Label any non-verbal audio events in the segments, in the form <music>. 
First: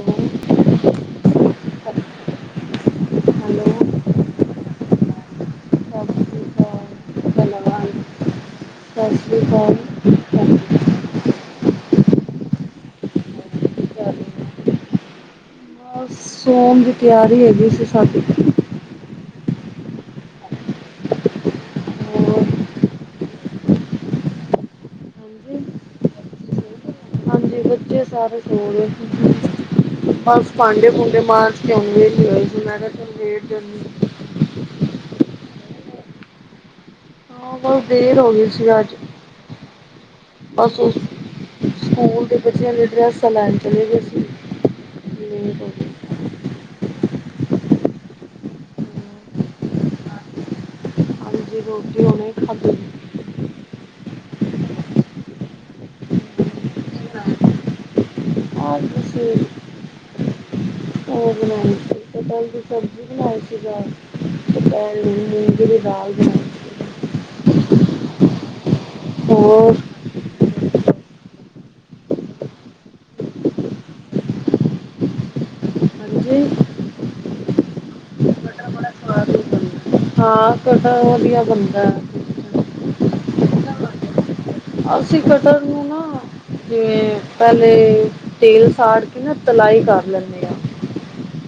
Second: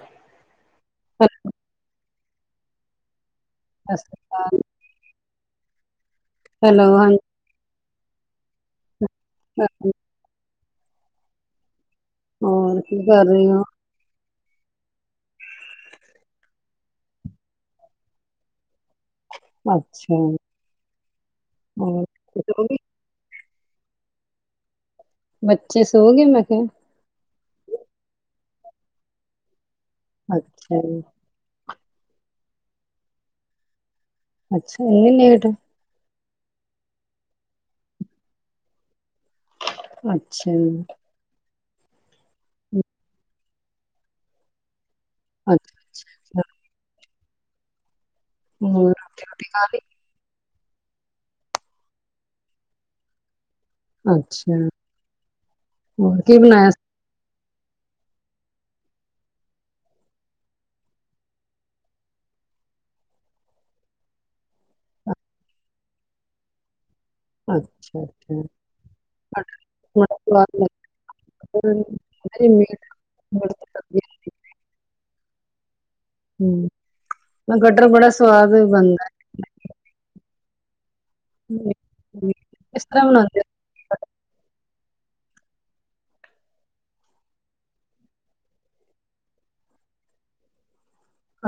Hello ਅੱਛਾ hello. ਸਤਿ ਸ਼੍ਰੀ ਅਕਾਲ ਸਤਿ ਸ਼੍ਰੀ ਹੈਲੋ ਹਾਂ ਅਕਾਲ ਧੰਨਵਾਦ ਸਤਿ ਸ੍ਰੀ ਅ, ਅਕਾਲ। ਕੀ ਕਰ ਹੋਰ, ਕੀ ਕਰ ਰਹੇ ਹੋ? ਰਹੇ ਹੋ? ਬਸ ਸੋਣ ਦੀ ਤਿਆਰੀਹੀ ਹੈਗੀ ਸੀ ਸ਼ਢੀ। ਅੱਛਾ, ਹੋਰ ਹਾਂਜੀ ਬੱਚੇ ਸੋ ਗਏ ਮੈਂ ਕਿਹਾ ਹਾਂਜੀ ਬੱਚੇ ਸਾਰੇ ਸੋ ਗਏ, ਬਸ ਅੱਛਾ ਜੀ। ਭਾਂਡੇ-ਭੂੰਡੇ ਮਾਜਂ ਹੁਣ ਵੇਲੀ ਹੋਈ ਸੀ ਮੈਂ ਕਿਹਾ ਲੇਟ ਜਾਂਦੀ ਆ। ਅੱਛਾ, ਇਹਨੀ ਲੇਟ। ਹਾਂ ਉਹ ਬਸ ਦੇਰ ਹੋ ਗਈ ਸੀ ਅੱਜ ਅੱਛਾ ਬਸ ਜੀ ਉਸ ਸਕੂਲ ਦੇ ਬੱਚਿਆਂ ਦੇ ਡਰਸਾਂ ਲੈਣ ਚਲੀ ਗਈ ਸੀ। ਲੇਟ ਹੋ ਗਏ ਅੱਛਾ-ਅੱਛਾ। ਹੋਰ ਰੋਟੀ-ਰਾਟੀ ਖਾਲੀ। ਜੀ ਰੋਟੀ ਉਹਨੇ ਹੀ ਖਾਦੀ ਏ। ਅੱਛਾ, ਹੋਰ ਕੀ ਬਣਾਇਆ? ਖੀਰ। ਉਹ ਬਣਾਈ ਸੀ। ਨਾਲ ਸਬਜ਼ੀ ਬਣਾਈ ਸੀ ਦੁਪਹਿਰ ਮੂੰਗੀ ਦੀ ਦਾਲ ਬਣਾਈ ਸੀ। ਹੋਰ ਅੱਛਾ-ਅੱਛਾ। <unintelligible> ਹਾਂਜੀ ਹੂੰ, ਮੈ ਕਟਹਲ ਬੜਾ ਸਵਾਦ ਬੰਦਾ ਹੈ। ਹਾਂ ਕਟਹਲ ਵਧੀਆ ਹੈ। ਬੰਦਾ। ਕਿਸ ਤਰ੍ਹਾਂ ਬਣਾਦੇ ਹੋ? ਅਸੀ ਕਟਰਹਲ ਨੂੰ ਨਾ ਜਿਵੇਂ ਪਹਿਲੇ ਤੇਲ ਸਾੜ ਕੇ ਨਾ ਤਲਾਈ ਕਰ ਲੈਂਦੇ ਹਾ।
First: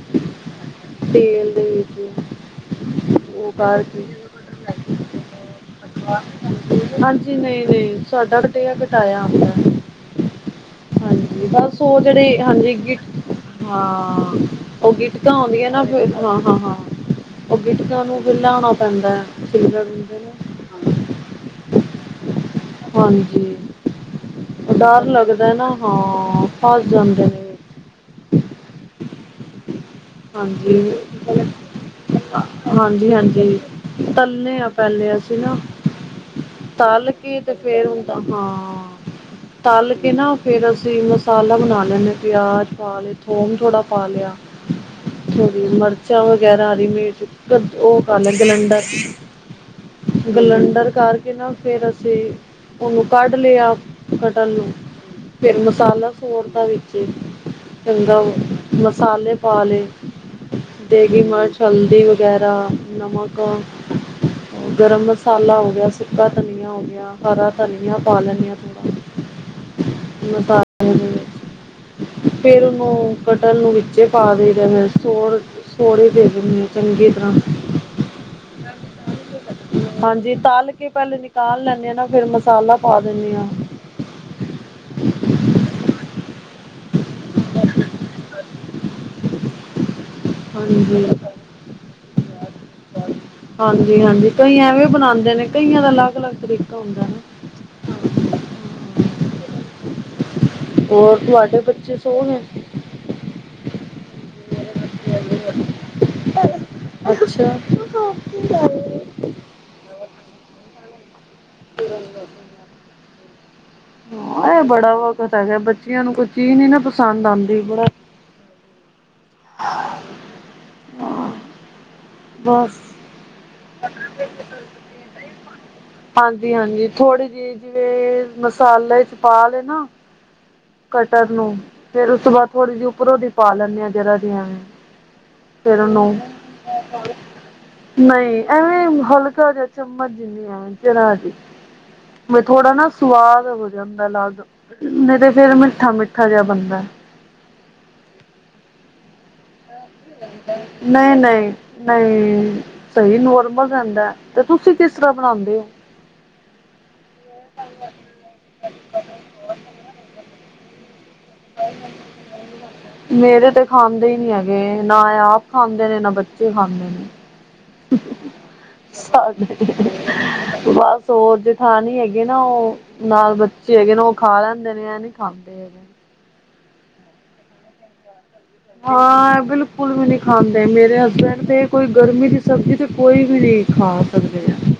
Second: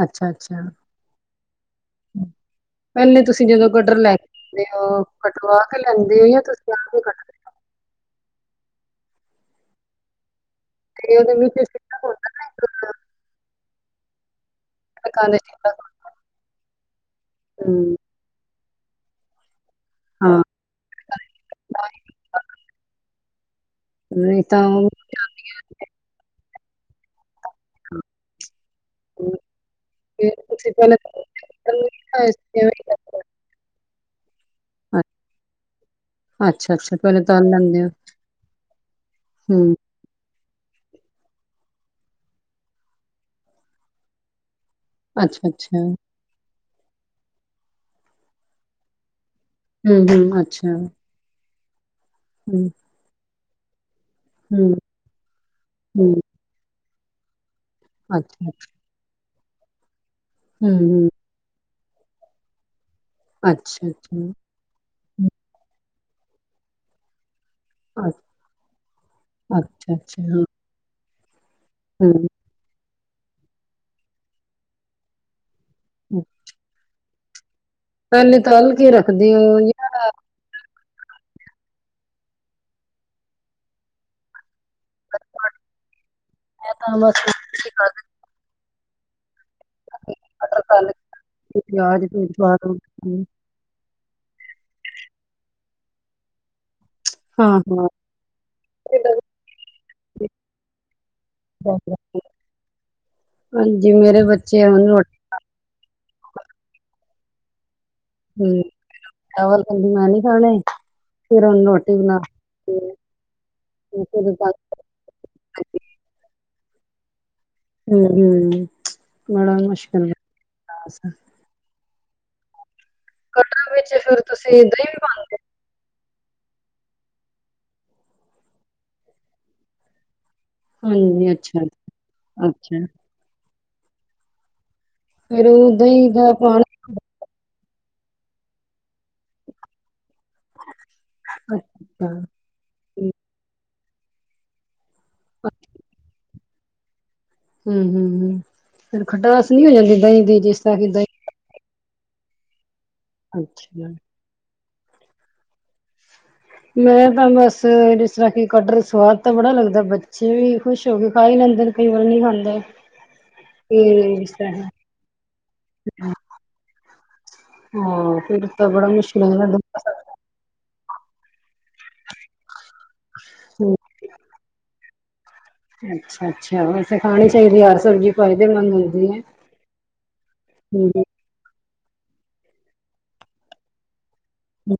ਅੱਛਾ-ਅੱਛਾ। ਤੇਲ ਦੇ ਵਿੱਚ ਪਹਿਲੇ ਤੁਸੀਂ ਉਹ ਜਦੋਂ ਕਟਹਲ ਕਰਕੇ ਲੈਕੇ ਤੇ ਉਹ ਕਟਵਾ ਕੇ ਲੈਂਦੇ ਹੋ ਜਾਂ ਤੁਸੀਂ ਆਪ ਹੀ ਕੱਟਦੇ ਹਾਂਜੀ ਹੋ? ਨਹੀਂ ਨਹੀਂ ਸਾਡਾ ਕਟਿਆ- ਕਟਾਇਆ ਆਂਦਾ। ਤੇ ਉਹਦੇ ਵਿਚ ਬਸ ਉਹ ਜਿਹੜੇ ਹਾਂਜੀ ਗਿ ਹਾਂ। ਉਹ ਗਿੱਟਕਾਂ ਟਿਕਾਣੇ ਸਿੱਧਾ ਆਉਂਦੀਆਂ ਨਾ ਫੇਰ ਹਾਂ-ਹਾਂ-ਹਾਂ, ਉਹ ਹੂੰ, ਗਿਟਕਾਂ ਨੂੰ ਫੇਰ ਲਣਾ ਪੈਂਦਾ ਹੈ। ਠੀਕ ਆਜੀ। ਹਾਂ। ਹਾਂਜੀ, ਨਹੀਂ ਤਾਂ ਡਰ ਲੱਗਦਾ ਨਾ ਹਾਂ ਫਸ ਜਾਂਦੇ ਨੇ। ਹੋਰ। ਹਾਂਜੀ। ਹਾਂਜੀ-ਹਾਂਜੀ, ਤੱਲੇਨੇ ਹਾ ਅ ਪਹਿਲੇ ਅਸੀਂ ਨਾ। ਅੱਛਾ-ਅੱਛਾ ਤਲ ਪਹਿਲੇ ਕੇ ਤੇ ਲੈਂਦੇ ਫੇਰ ਹੋ ਹੁੰਦਾ ਹਾਂ ਹੂੰ, ਤਲ ਕੇ ਨਾ ਫਿਰ ਅਸੀਂ ਮਸਾਲਾ ਬਣਾ ਲੈਂਦੇ ਪਿਆਜ਼ ਪਾ ਲਏ, ਥੋਮ ਥੋੜ੍ਹਾ ਪਾ ਲਿਆ। ਥੋਣੀ ਅੱਛਾ-ਅੱਛਾ ਮਿਰਚਾਂ ਵਗੈਰਾ ਹਰੀ ਮਿਰਚ ਉਹ ਕਰ ਲੈ ਗਲੰਡਰ ਹੂੰ-ਹੂੰ, ਅੱਛਾ ਗਲੰਡਰ ਕਰਕੇ ਨਾ ਫੇਰ ਅਸੀਂ ਹੂੰ। ਉਹਨੂੰ ਕੱਢ ਲਿਆ ਕਟਹਲ ਨੂੰ ਹੂੰ, ਫਿਰ ਮਸਾਲਾ ਹੂੰ, ਫੋਰ ਦਾ ਵੀ ਕੰਦਾ ਅੱਛਾ ਮਸਾਲੇ ਪਾ ਲਏ ਹੂੰ-ਹੂੰ, ਦੇਗੀ ਮਰਚ ਹਲਦੀ ਵਗੈਰਾ ਨਮਕ ਅੱਛਾ-ਅੱਛਾ ਹੂੰ, ਗਰਮ ਮਸਾਲਾ ਹੋ ਗਿਆ ਸੁਕਾ ਧਨੀਆ ਹੋ ਗਿਆ। ਸਾਰਾ ਧਨੀਆਂ ਅ ਪਾ ਲੈਣੇ ਆ ਥੋੜ੍ਹਾ ਅੱਛਾ-ਅੱਛਾ ਹਾਂ, ਮਸਾਲੇ ਦੇ- ਹੂੰ। ਫੇਰ ਉਹਨੂੰ ਕਟਲ ਨੂੰ ਵਿੱਚੇ ਪਾ ਦਈ ਦਾ। ਸੋਹੜੇ ਹੂੰ, ਦੇ ਦਿੰਦੇ ਆ ਚੰਗੀ ਤਰ੍ਹਾਂ। ਪਹਿਲੇ ਤੱਲ ਕੇ ਰੱਖਦੀ ਹਾਂ। ਹਾਂਜੀ ਤੱਲ ਕੇ ਪਹਿਲੇ ਨਿਕਾਲ ਲੈਂਣੇ ਹਾਂ ਨਾ, ਫੇਿਰ ਮਸਾਲਾ ਪਾ ਦਿੰਣੇ ਹਾਂ। ਮੈ ਤਾਂ ਬਸ ਜਗਾਧਰੀ <inaudible> ਕਟਲ ਤੱਲ ਹਾਂਜੀ। ਕੇ, ਫੇਰ ਪਿਆਜ ਪਯੁਜ ਪਾ ਕੇ ਹਾਂਜੀ-ਹਾਂਜੀ ਕਈ ਆਂਵੇ ਵੀ ਬਣਾਦੇ ਨੇ ਕਈਆਂ ਦਾ ਅਲੱਗ- ਅਲੱਗ ਤਰੀਕਾ। ਹੁੰਦਾ ਨਾ ਹਾਂ। ਹੋਰ ਤੁਹਾਡੇ ਬੱਚੇ ਸੋ ਗਏ? ਹਾਂਜੀ ਮੇਰੇ ਬੱਚੇ ਆਂਣ ਵਾਲੇ। ਅੱਛਾ। ਹੂੰ ਚਾਵਲ ਕਹਿੰਦੇ ਮੈਂ ਨਹੀਂ ਖਾਣੇ ਫਿਰ ਉਹਨੂੰ ਰੋਟੀ ਬਣਾਤੀ ਏ। ਹਾਂ ਇਹ ਬੜਾ ਵਖਤ ਹੈਗਾ, ਬੱਚਿਆਂ ਨੂੰ ਕੋਈ ਚੀਜ਼ ਨੀ ਨਾ ਪਸੰਦ ਆਦੀ। ਹੂੰ ਬੜਾ ਮੁਸ਼ਕਿਲ ਏ ਟਾਸ ਬਸ। ਕਟਲ ਵਿੱਚ ਫੇਰ ਤੁਸੀਂ ਦਹੀਂ ਵੀ ਪਾਉਂਦੇ ਹਾਂਜੀ-ਹਾਂਜੀ ਥੋੜ੍ਹੀ ਜਿਹੀ ਜਿਵੇਂ ਮਸਾਲੇ ਚ ਪਾ ਲੇ ਨਾ। ਕਟਰ ਹਾਂਜੀ ਨੂੰ ਅੱਛਾ ਫੇਰ ਉਸ ਤੋਂ ਬਾਅਦ ਥੋੜ੍ਹੀ ਜਿਹੀ ਅੱਛਾ ਉੱਪਰੋਂ ਦੀ ਪਾ ਲੈਂਦੇ ਆਾਂ ਜਰਾ ਜਿਆ। ਫੇਰ ਦਹੀ ਤੇ ਹੋਰ ਨਹੀ ਐਵੇਂ ਹਲਕਾ ਜਿਆ। ਚਮਝ ਜਿਣੀ ਹਾਂ ਜਰਾ ਜੀ। ਥੋੜਾ ਨਾ ਸਵਾਦ ਹੋ ਜਾਂਦਾ ਅਲੱਗ ਨਹੀਂ ਤੇ ਫੇਿਰ ਮਿੱਠਾ-ਮਿੱਠਾ ਜਿਹਾ ਬਣਦਾ। ਹੂੰ-ਹੂੰ-ਹੂੰ ਫਿਰ ਖਟਆਸ ਨੀ ਹੋ ਜਾਂਦੀ ਦਹੀਂ ਦੀ ਜਿਸ ਤਰਾ ਕਿ ਦਹੀਂ ਨਹੀਂ-ਨਹੀਂ ਸਹੀ ਨੋਰਮਲ ਅੱਛਾ ਰਹਿੰਦਾ, ਤੇ ਤੁਸੀਂ ਕਿਸ ਤਰ੍ਹਾਂ ਬਣਾਦੇ ਹੋ? ਮੈਂ ਤਾਂ ਬਸ ਜਿਸ ਤਰ੍ਹਾਂ ਕਿ ਕਟਰ ਸਵਾਦ ਤਾਂ ਬੜਾ ਲੱਗਦਾ ਬੱਚੇ ਵੀ ਖੁਸ਼ ਹੋ ਕੇ ਖਾ ਹੀ ਲੈਂਦੇ ਨੇ ਕਈ ਵਾਰ ਨਹੀਂ ਖਾਂਦੇ ਮੇਰੇ ਤੇ ਖਾਂਦੇ ਹੀ ਇਸ ਨਹੀਂ ਤਰ੍ਹਾਂ ਹੈਗੇ ਨਾ ਇਹ ਆਪ। ਖਾਂਦੇ ਨੇ ਨਾ ਬੱਚੇ ਖਾਂਦੇ ਨੇ। ਹਾਂ ਫਿਰ ਤਾਂ ਬੜਾ ਮੁਸ਼ਕਿਲ ਹੋ ਸਾਡੇ ਜਾਂਦਾ ਬਸ। ਸੋਜ ਜੇਠਾਣੁ ਹੈਗੀ ਏ ਨਾ ਉਹ ਨਾਲ ਹੂੰ, ਬੱਚੇ ਹੈਗੇ ਨੇ ਉਹ ਖਾ ਲੈਂਦੇ ਨੇ ਨੀ ਖਾਂਦੇ ਹੈਗੇ। ਅੱਛਾ-ਅੱਛਾ ਵੈਸੇ ਖਾਣੀ ਚਾਹੀਦੀ ਹੈ ਹਰ ਸਬਜ਼ੀ। ਫਾਯਦੇਮੰਦ। ਹਾਂ ਬਿਲਕੁਲ ਵੀ ਨਹੀਂ ਖਾਂਦੇ ਮੇਰੇ ਹਸਬੈਂਡ ਤੇ ਕੋਈ ਗਰਮੀ ਦੀ ਸਬਜ਼ੀ ਤਾਂ ਕੋਈ ਵੀ ਨਹੀਂ ਖਾ ਸਕਦੇ ਹ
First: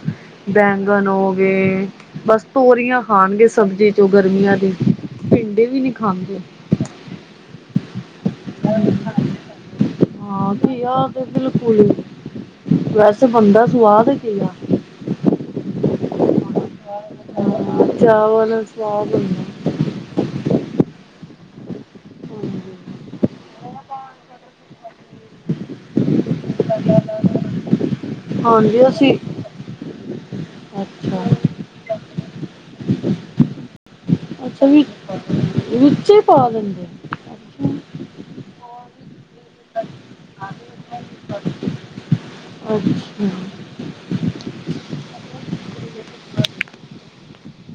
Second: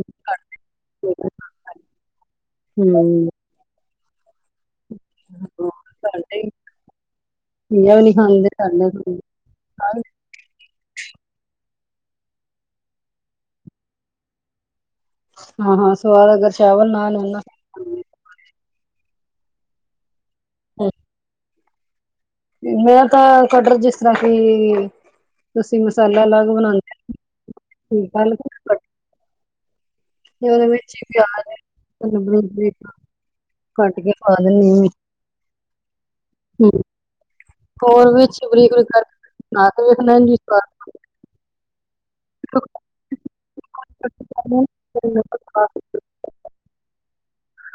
ਬੈਂਗਨ ਹੋ ਗਏ ਬਸ ਤੋਰੀਆਂ ਹਮ ਖਾਣਗੇ ਸਬਜ਼ੀ। ਗਰਮੀਆਂ ਦੀ ਪਿੰਡੀ ਵੀ ਨੀ ਖਾਂਦੇ। ਪਿੰਡੀਆ ਵੀ ਨਹੀਂ ਖਾਦੇ ਸਾਡੇ ਕੋਈ। ਹਾਂ ਘਿਆ ਦੇ ਬਿਲਕੂਲ ਈ ਨੀ। ਵੈਸ ਬਣਦਾ ਸੁਆਦ ਏ ਘਿਆ। ਹਾਂ-ਹਾਂ ਸਵਾਦ ਅਗਰ ਚਾਵਲ ਨਾਲ ਹੋਣ ਨਾ। ਚਾਵਲ ਸਵਾਦ ਹੁੰਦਾ। <unintelligible> ਮੈਂ ਬਣਦਾ ਤਾਂ ਕਟਲ ਜਿਸ ਤਰ੍ਹਾਂ ਕਿ ਤੁਸੀਂ ਮਸਾਲਾ ਅਲੱਗ ਬਣਾਦੇ। ਠੀਕਲ ਹਾਂਜੀ ਅਸੀਂ ਤੇ ਓਦੇ ਵਿਚ ਹੀ ਅੱਛਾ ਪਿਆਜ ਹਰਿਮਿਰਚ <inaudible> ਕਟ ਕੇ। ਪਾ ਅੱਛਾ, ਦਿੰਦੀ ਵਿੱਚ ਹੀ ਪਾ ਦਿੰਦੇ, <unintelligible> ਵਿੱਚੇ ਪਾ ਹਾਂ। ਦਿੰਦੇ? ਹੋਰ ਵਿੱਚ ਬ੍ਰਰੀ-ਬ੍ਰੀਕ ਕਰਕੇ <unintelligible> <inaudible> <inaudible>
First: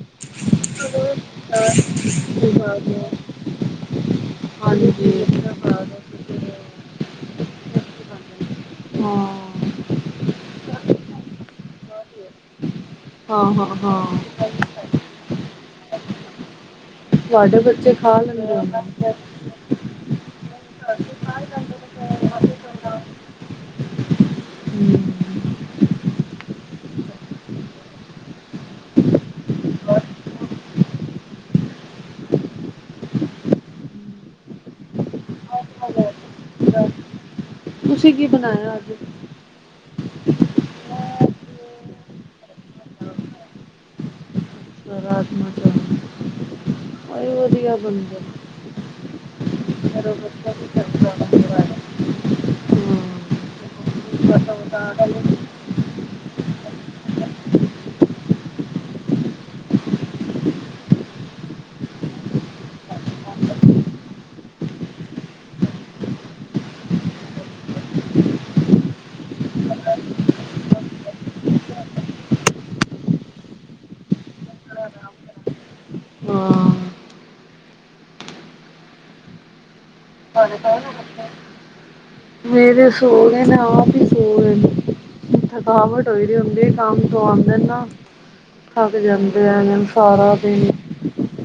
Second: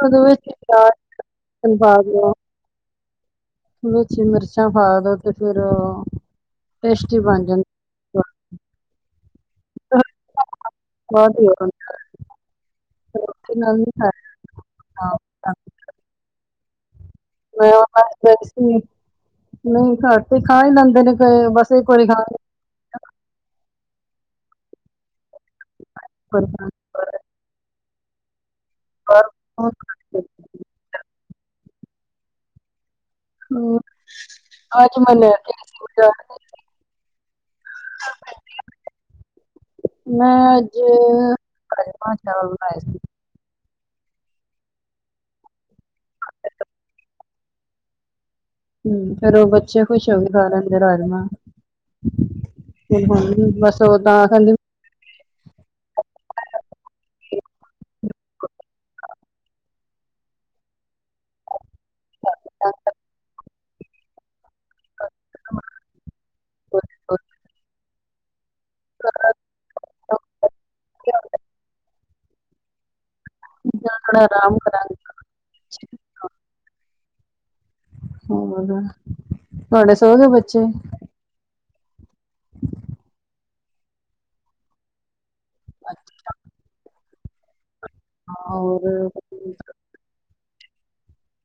ਉਹ ਵਿੱਚ <inaudible> <inaudible> ਵਿੱਚ ਮਿਰਚਾਂ ਪਾ ਦੋ ਤੇ ਹਾਂਜੀ। ਫਿਰ ਟਸਟੀ ਬਣ ਜਾਂਦੀ <unintelligible> ਹਾਂ, <unintelligible> ਹਾਂ ਰੋਟੀ ਹਾਂ ਨਾਲ ਨਹੀਂ ਹਾਂ। ਖਾਇਆ ਹਾਂ। ਹਾਂ। ਤੁਹਾਡੇ ਬੱਚੇ ਖਾ ਮੈਂ ਲੈਂਦੇ <inaudible> ਹੋਣੇ। ਨ੍ਹੀਂ ਘਰ ਤੇ ਖਾਏ ਜਾਂਦੇ ਨੇਂ <unintelligible> ਬਸ ਇੱਕ ਵਾਰੀ ਖਾ। <unintelligible> ਹਂ <inaudible> ਹੋਰ ਬਹੁਤ ਹਂ ਅਜ ਮਨਿਆ <unintelligible> <unintelligible> ਤੁਸੀਂ ਕੀ ਬਣਾਇਆ ਅੱਜ? ਮੈਂ ਅੱਜ, ਰਾਜਮਾ ਚਾਵਲ ਬਨਾਏ ਸੀ। ਰਾਜਮਾ <unintelligible> ਇਈ ਵਧੀਆ ਬਣਦੇ। ਹਂ, ਫਿਰ ਉਹ ਬੱਚੇ ਖੁਸ਼ ਹੋ ਕੇ ਖਾ ਲੈਂਦੇ ਰਾਜਮਾਂ। ਤੇ ਹੁਣ ਬਸ ਓਦਾਂ ਕਹਿੰਦੀ। ਤਾਂ <unintelligible> <inaudible> <inaudible> <inaudible> <unintelligible> ਆਰਾਮ ਕਰਾਂਗੀ। ਹਾਂ। ਹੋਰ, ਤੁਹਾਡੇ ਸੌ ਗੇ ਬੱਚੇ ਮੇਰੇ ਸੋ ਗਏ ਨੇਂ ਆਪ ਈ। <unintelligible> ਥਕਾਵਟ ਹੋ ਦੀ ਹੁੰਦੀ ਕੰਮ ਤੋਂ ਆਂਦੇ ਨਾਂ। ਹੋਰ ਥਗ ਜਾਂਦੇ ਆ ਸਾਰਾ ਦਿਨ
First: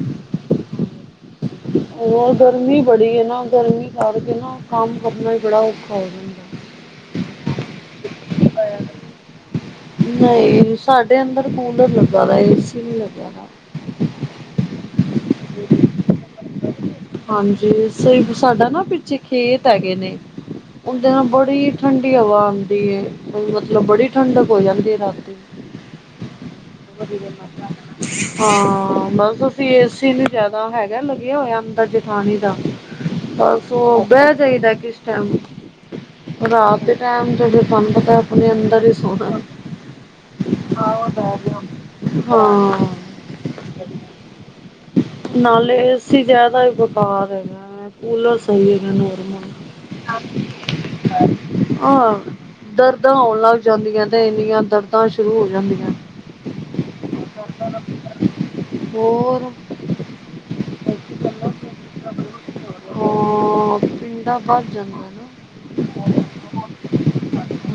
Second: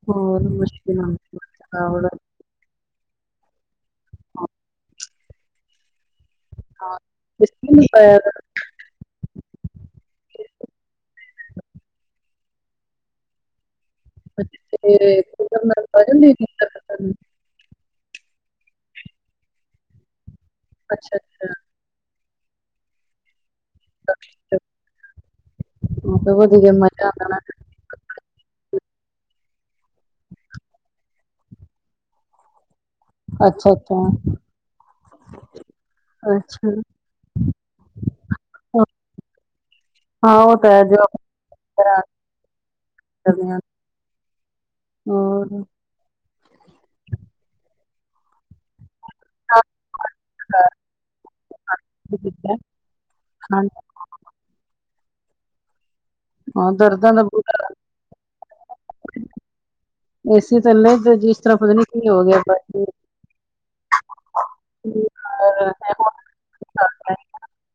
ਹੋਰ ਮ <inaudible> ਉਹ ਗਰਮੀ ਬੜੀ ਐ ਨਾਂ, ਗਰਮੀ ਕਰਕੇ ਨਾਂ ਕੰਮ ਕਰਨਾ ਈ ਬੜਾ ਔਖਾ ਹੋ ਜਾਂਦਾ। ਹਾਂ <inaudible> ਨਈਂ, ਸਾਡੇ ਅੰਦਰ ਕੂਲਰ ਲੱਗਾ ਦਾ, ਏਸੀ ਨੀਂ ਲੱਗਾ ਦਾ। ਅੱਛਾ <unintelligible> ਨਾਲ ਆ ਜਾਂਦੀ। ਹਾਂਜੀ, ਸਿ ਸਾਡਾ ਨਾਂ ਪਿੱਛੇ ਖੇਤ ਹੈਗੇ ਨੇਂ। ਉਦੇ ਨਾਲ ਬੜੀ ਠੰਡੀ ਹਵਾ ਆਂਦੀ ਏ। ਈ ਮਤਲਬ ਬੜੀ ਠੰਡ ਹੋ ਜਾਂਦੀ ਐ ਰਾਤ ਨੂੰ ਵਧੀਆ <unintelligible> ਮਜ਼ਾ ਵਧੀਆ ਆਣਾ ਮੌਸ ਹਾਂ, ਬਸ ਅਸੀਂ ਏਸੀ ਨੂੰ ਜਿਆਦਾ ਹੈਗਾ ਲੱਗਿਆ ਹੋਇਆ ਅੰਦਰ ਜਠਾਣੀ ਦਾ ਬਸ ਅੱਛਾ ਅੱਛਾ ਉਹ, ਬਹਿ ਜਾਾਈਦਾ ਕਿਸ ਟਾਈਮ ਅੱਛਾ ਰਾਤ ਦੇ ਟੈਮ ਜਦ ਮਨ ਪਤਾ ਆਪਣੇ ਅੰਦਰ ਹੀ ਸੋਣਾ। ਹਾਂ ਉਹ ਤਾਂ ਹੈ ਆਹ ਜੋ ਉਹ ਡ <unintelligible> ਹਾਂ। <unintelligible> ਨਾਲੇ ਅਸੀਂ ਜ਼ਿਆਦਾ ਹੀ ਬੇਖਾਰ ਹੈਗਾ, ਕੂਲਰ ਸਹੀ ਹੈਗਾ <unintelligible> <unintelligible> ਆਅ ਦਰਦਾਂ ਹੋਣ ਲੱਗ ਜਾਂਦੀਆਂ ਤੇ ਇੰਨੀਆਂ ਦਰਦਾਂ ਤਾਂ ਸ਼ੁਰੂ ਹੋ ਜਾਂਦੀਆਂ। ਹਾਂ ਦਰਦਾਂ ਦਾ ਬੁਰਾ ਹੋਰ ਏਸੀ ਥੱਲੇ ਜਿਸ ਤਰ੍ਹਾਂ ਪਤਾ ਨੀ ਕੀ ਹੋ ਗਿਆ ਬ ਭ ਜਾਂ।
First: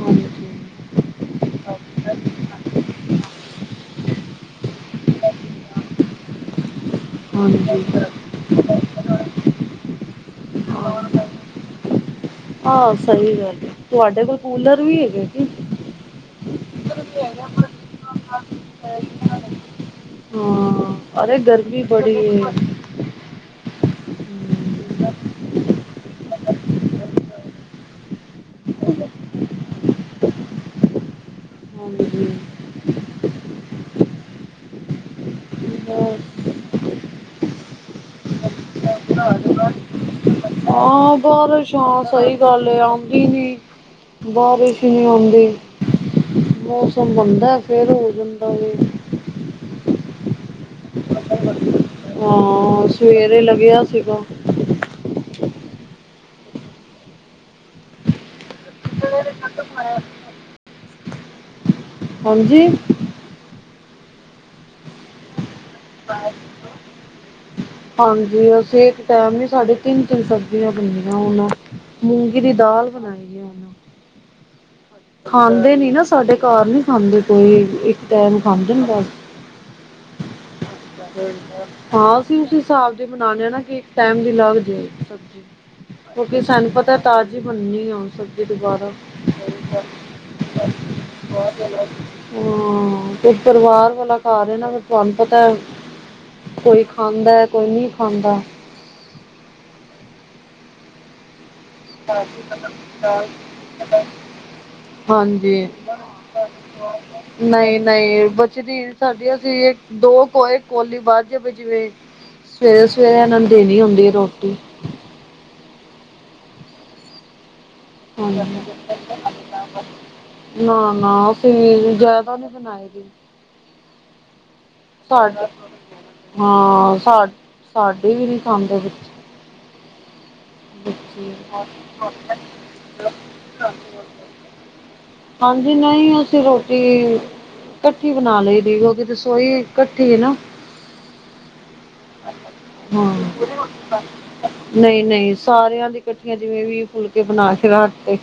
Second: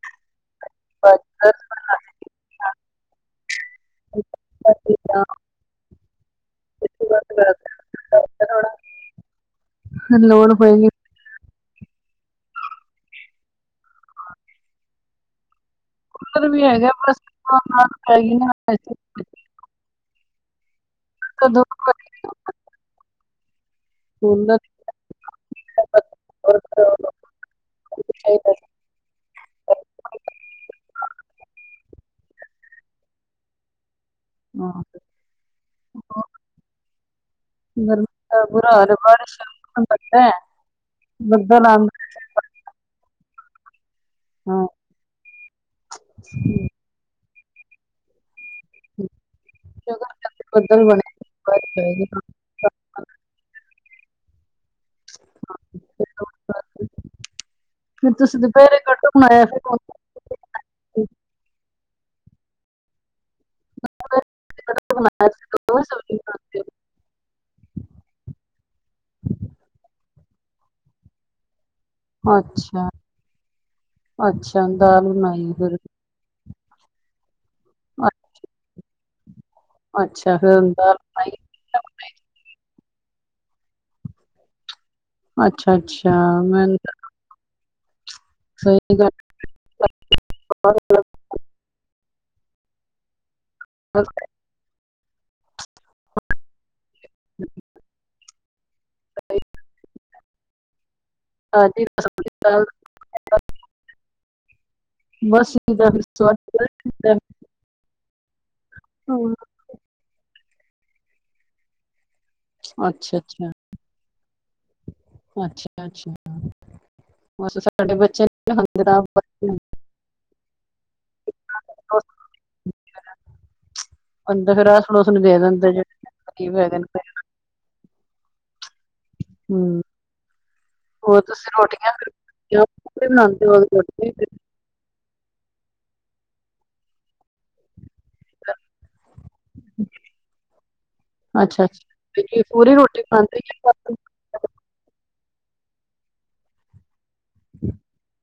ਹਾਂਜੀ ਹਾਜੀ। ਲੋੜ ਹੋਏਗੀ। ਆਹੋ ਸਹੀ ਗੱਲ ਹੈ ਤੁਹਾਡੇ ਕੋਲ ਕੂਲਰ ਵੀ ਹੈਗੇ ਕੀ। ਕੂਲਰ ਵੀ ਹੈਗਾ ਬਸ ਪੈਗੀ ਨਾ ਹਾਂ ਅਰੇ ਗਰਮੀ ਬੜੀ ਹੈ। ਹੁਣਾ। ਹ। ਹਾਂਜੀ। ਹਾਂ। ਬਸ ਬੜਾ ਬੁਰਾ ਹਾਲ ਏ ਬਾਰਿਸ਼ ਦਾ ਮੌਸਮ ਬਣਿਆ। ਹਾਂ ਬਾਹਰਸ਼ ਹਾਂ ਸਹੀ ਗੱਲ ਏ ਆਉਂਦੀ ਨੀ। ਹਾਂ ਬਾਰਿਸ਼ ਹੀ ਨਹੀਂ ਆਉਂਦੀ ਮੌਸਮ ਬਣਦਾ ਫਿਰ ਹੋ ਜਾਂਦਾ ਵੇ। ਬਦਲ ਬਣਾ। ਹਾਂ ਸਵੇਰੇ ਲੱਗਿਆ ਸੀਗਾ। ਫ ਤੁਸੀਂ। ਦੁਪਹਿਰੇ ਕਟਹਲ ਬਣਾਇਆ ਫਿਰ ਕਟਹਲ ਹਾਂਜੀ। ਸ। ਹਾਂਜੀ ਅਸੀਂ ਇੱਕ ਟਾਈਮ ਹੀ ਸਾਡੇ ਤਿੰਨ ਤਿੰਨ ਸਬਜ਼ੀਆਂ ਬੰਦਿਆਂ ਹੁਣ। ਹੋ ਮੂੰਗੀ ਦੀ ਅੱਛਾ ਦਾਲ ਬਣਾਈ ਆ ਉਹ ਅੱਛਾ ਦਾਲ ਬਣਾਈ ਖਾਂਦੇ ਫਿਰ ਨੀ ਨਾ। ਸਾਡੇ ਘਰ ਨੀ ਖਾਂਦੇ ਕੋਈ ਇੱਕ ਅ- ਟਾਈਮ ਖਾਂਦੇ ਨੇ ਬਸ। ਅੱਛਾ ਹ। ਹਾਂ ਅਸੀਂ ਉਸ ਹਿਸਾਬ ਦੇ ਬਨਾਨੇ ਹਾਂ ਨਾ ਕਿ ਇੱਕ ਟਾਈਮ ਦੀ ਲੱਗ ਜੇ। ਅੱਛਾ ਅੱਛਾ ਕਿਉਂਕਿ ਮੈਂ ਸਾਨੂੰ ਪਤਾ। ਤਾਜ਼ੀ ਬਣਨੀ ਆ ਹੁਣ ਸਬਜ਼ੀ ਦੁਬਾਰਾ। ਸਹੀ ਗੱਲ ਹਾਂ ਹੈ। ਤੇ ਪਰਿਵਾਰ ਬਸ ਵਾਲਾ ਕਾਰ ਨਾ ਫ ਤੁਹਾਨੂੰ ਪਤਾ। ਕੋਈ ਖਾਂਦਾ ਕੋਈ ਨਹੀਂ ਖਾਂਦਾ। ਹਾਂਜੀ। ਹ। ਹਾਂਜੀ। ਬਸ ਇਹਦਾ ਫਿਰ ਸਵਾਦ ਲੱਗਦਾ ਹੈ। ਨਹੀਂ ਨਹੀਂ ਬਚਦੀ ਹਮ, ਸਾਡੀਆਂ ਸੀ। ਦੋ ਕੋ ਏਕ <unintelligible> ਕੋਲੀ ਵੱਧ ਜਾਵੇ ਜਿਵੇਂ ਸਵੇਰੇ ਅੱਛਾ ਸਵੇਰੇ ਇਹਨਾਂ ਨੂੰ ਅੱਛਾ ਦੇਣੀ ਹੁੰਦੀ ਹੈ ਰੋਟੀ। ਅੱਛਾ ਅੱਛਾ। ਉਹ ਸਾਡੇ। <unintelligible> ਖਾਂਦੇ ਤਾਂ ਆਪ ਹ। ਬੱਚੇ ਨੂੰ <inaudible> ਨਾਆ ਨਾਆ ਅਸੀਂ ਵੀ ਜਿਆਦਾ ਨੀ ਬਣਾਏਦੀ। ਅਦਾ ਫੇਰ। <unintelligible> ਸਾਡੇ ਹਾ ਨੇ ਸਾ ਸਾਡੇ ਵੀ ਨੀ ਖਾਂਦੇ ਹੂ ਹੋਰ ਬੱਚੇ ਤੁਸੀਂ ਰੋਟੀਆਂ। ਬਣਾਉਂਦੇ ਹੋ। ਹਾਂਜੀ ਨਹੀਂ ਅਸੀਂ ਰੋਟੀ। ਕੱਠੀ ਬਣਾ ਲਈ ਦੀ ਕਿਉਕ ਰ ਸੋਈ ਕੱਠੀ ਏ ਨਾ। ਅੱਛਾ ਅੱਛਾ ਜੀ, ਪੂਰੀ ਰੋਟੀ ਹਾ। ਖਾਂਦੇ ਨਈ-ਨਈ, ਸਾਰੇਆਂ ਦੀ ਕੱਠੀਆਂ ਜਿਵੇਂ ਵੀ ਫੁਲਕੇ ਬਣਾ ਏ ਸੀ ਫੇਰ ਰਾਤੇ,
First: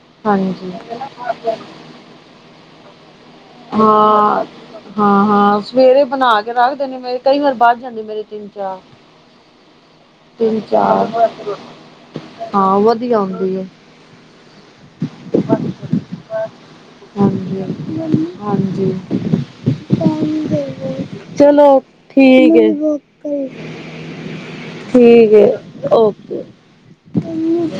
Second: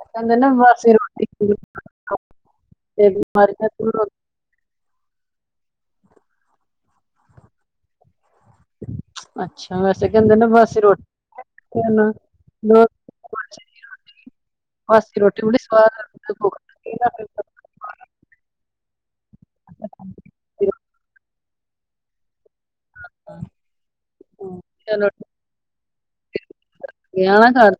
ਕਹਿੰਦੇ ਨਾ ਹਾਂਜੀ। ਬਾਸੀ ਰੋਟੀ <inaudible> ਦੂਰ ਹਾਂ, ਹਾ, ਹਾਂ ਸਵੇਰੇ ਬਣਾ ਕੇ ਰਾੱਖ ਦੇਨੀਆ, ਮੇਰੇ ਕਈ ਵਾਰ ਬਾਚ ਜਾਂਦੀ ਮੇਰੇ ਤਿੰਨ <unintelligible> ਅੱਛਾ, ਵੈਸੇ ਕੈਂਦੇ ਨਾ ਤਿੰਨ ਬਾਸੀ ਰੋਟ ਚਾਰ ਹਾਂ ਵਦੀਆ ਹੋਂਦੀ ਐ। ਬਾਸੀ ਰੋਟੀ ਬੜੀ ਸਵਾਦ <unintelligible> ਹਾਂਜੀ ਹਾਂਜੀ, ਚਲੋ ਠੀਕ ਏ। ਰੋਟੀ। <unintelligible> ਚਲੋ ਠੀਕ ਏ, ਓਕੇ। ਹੈ ਆਣਾ ਘਰ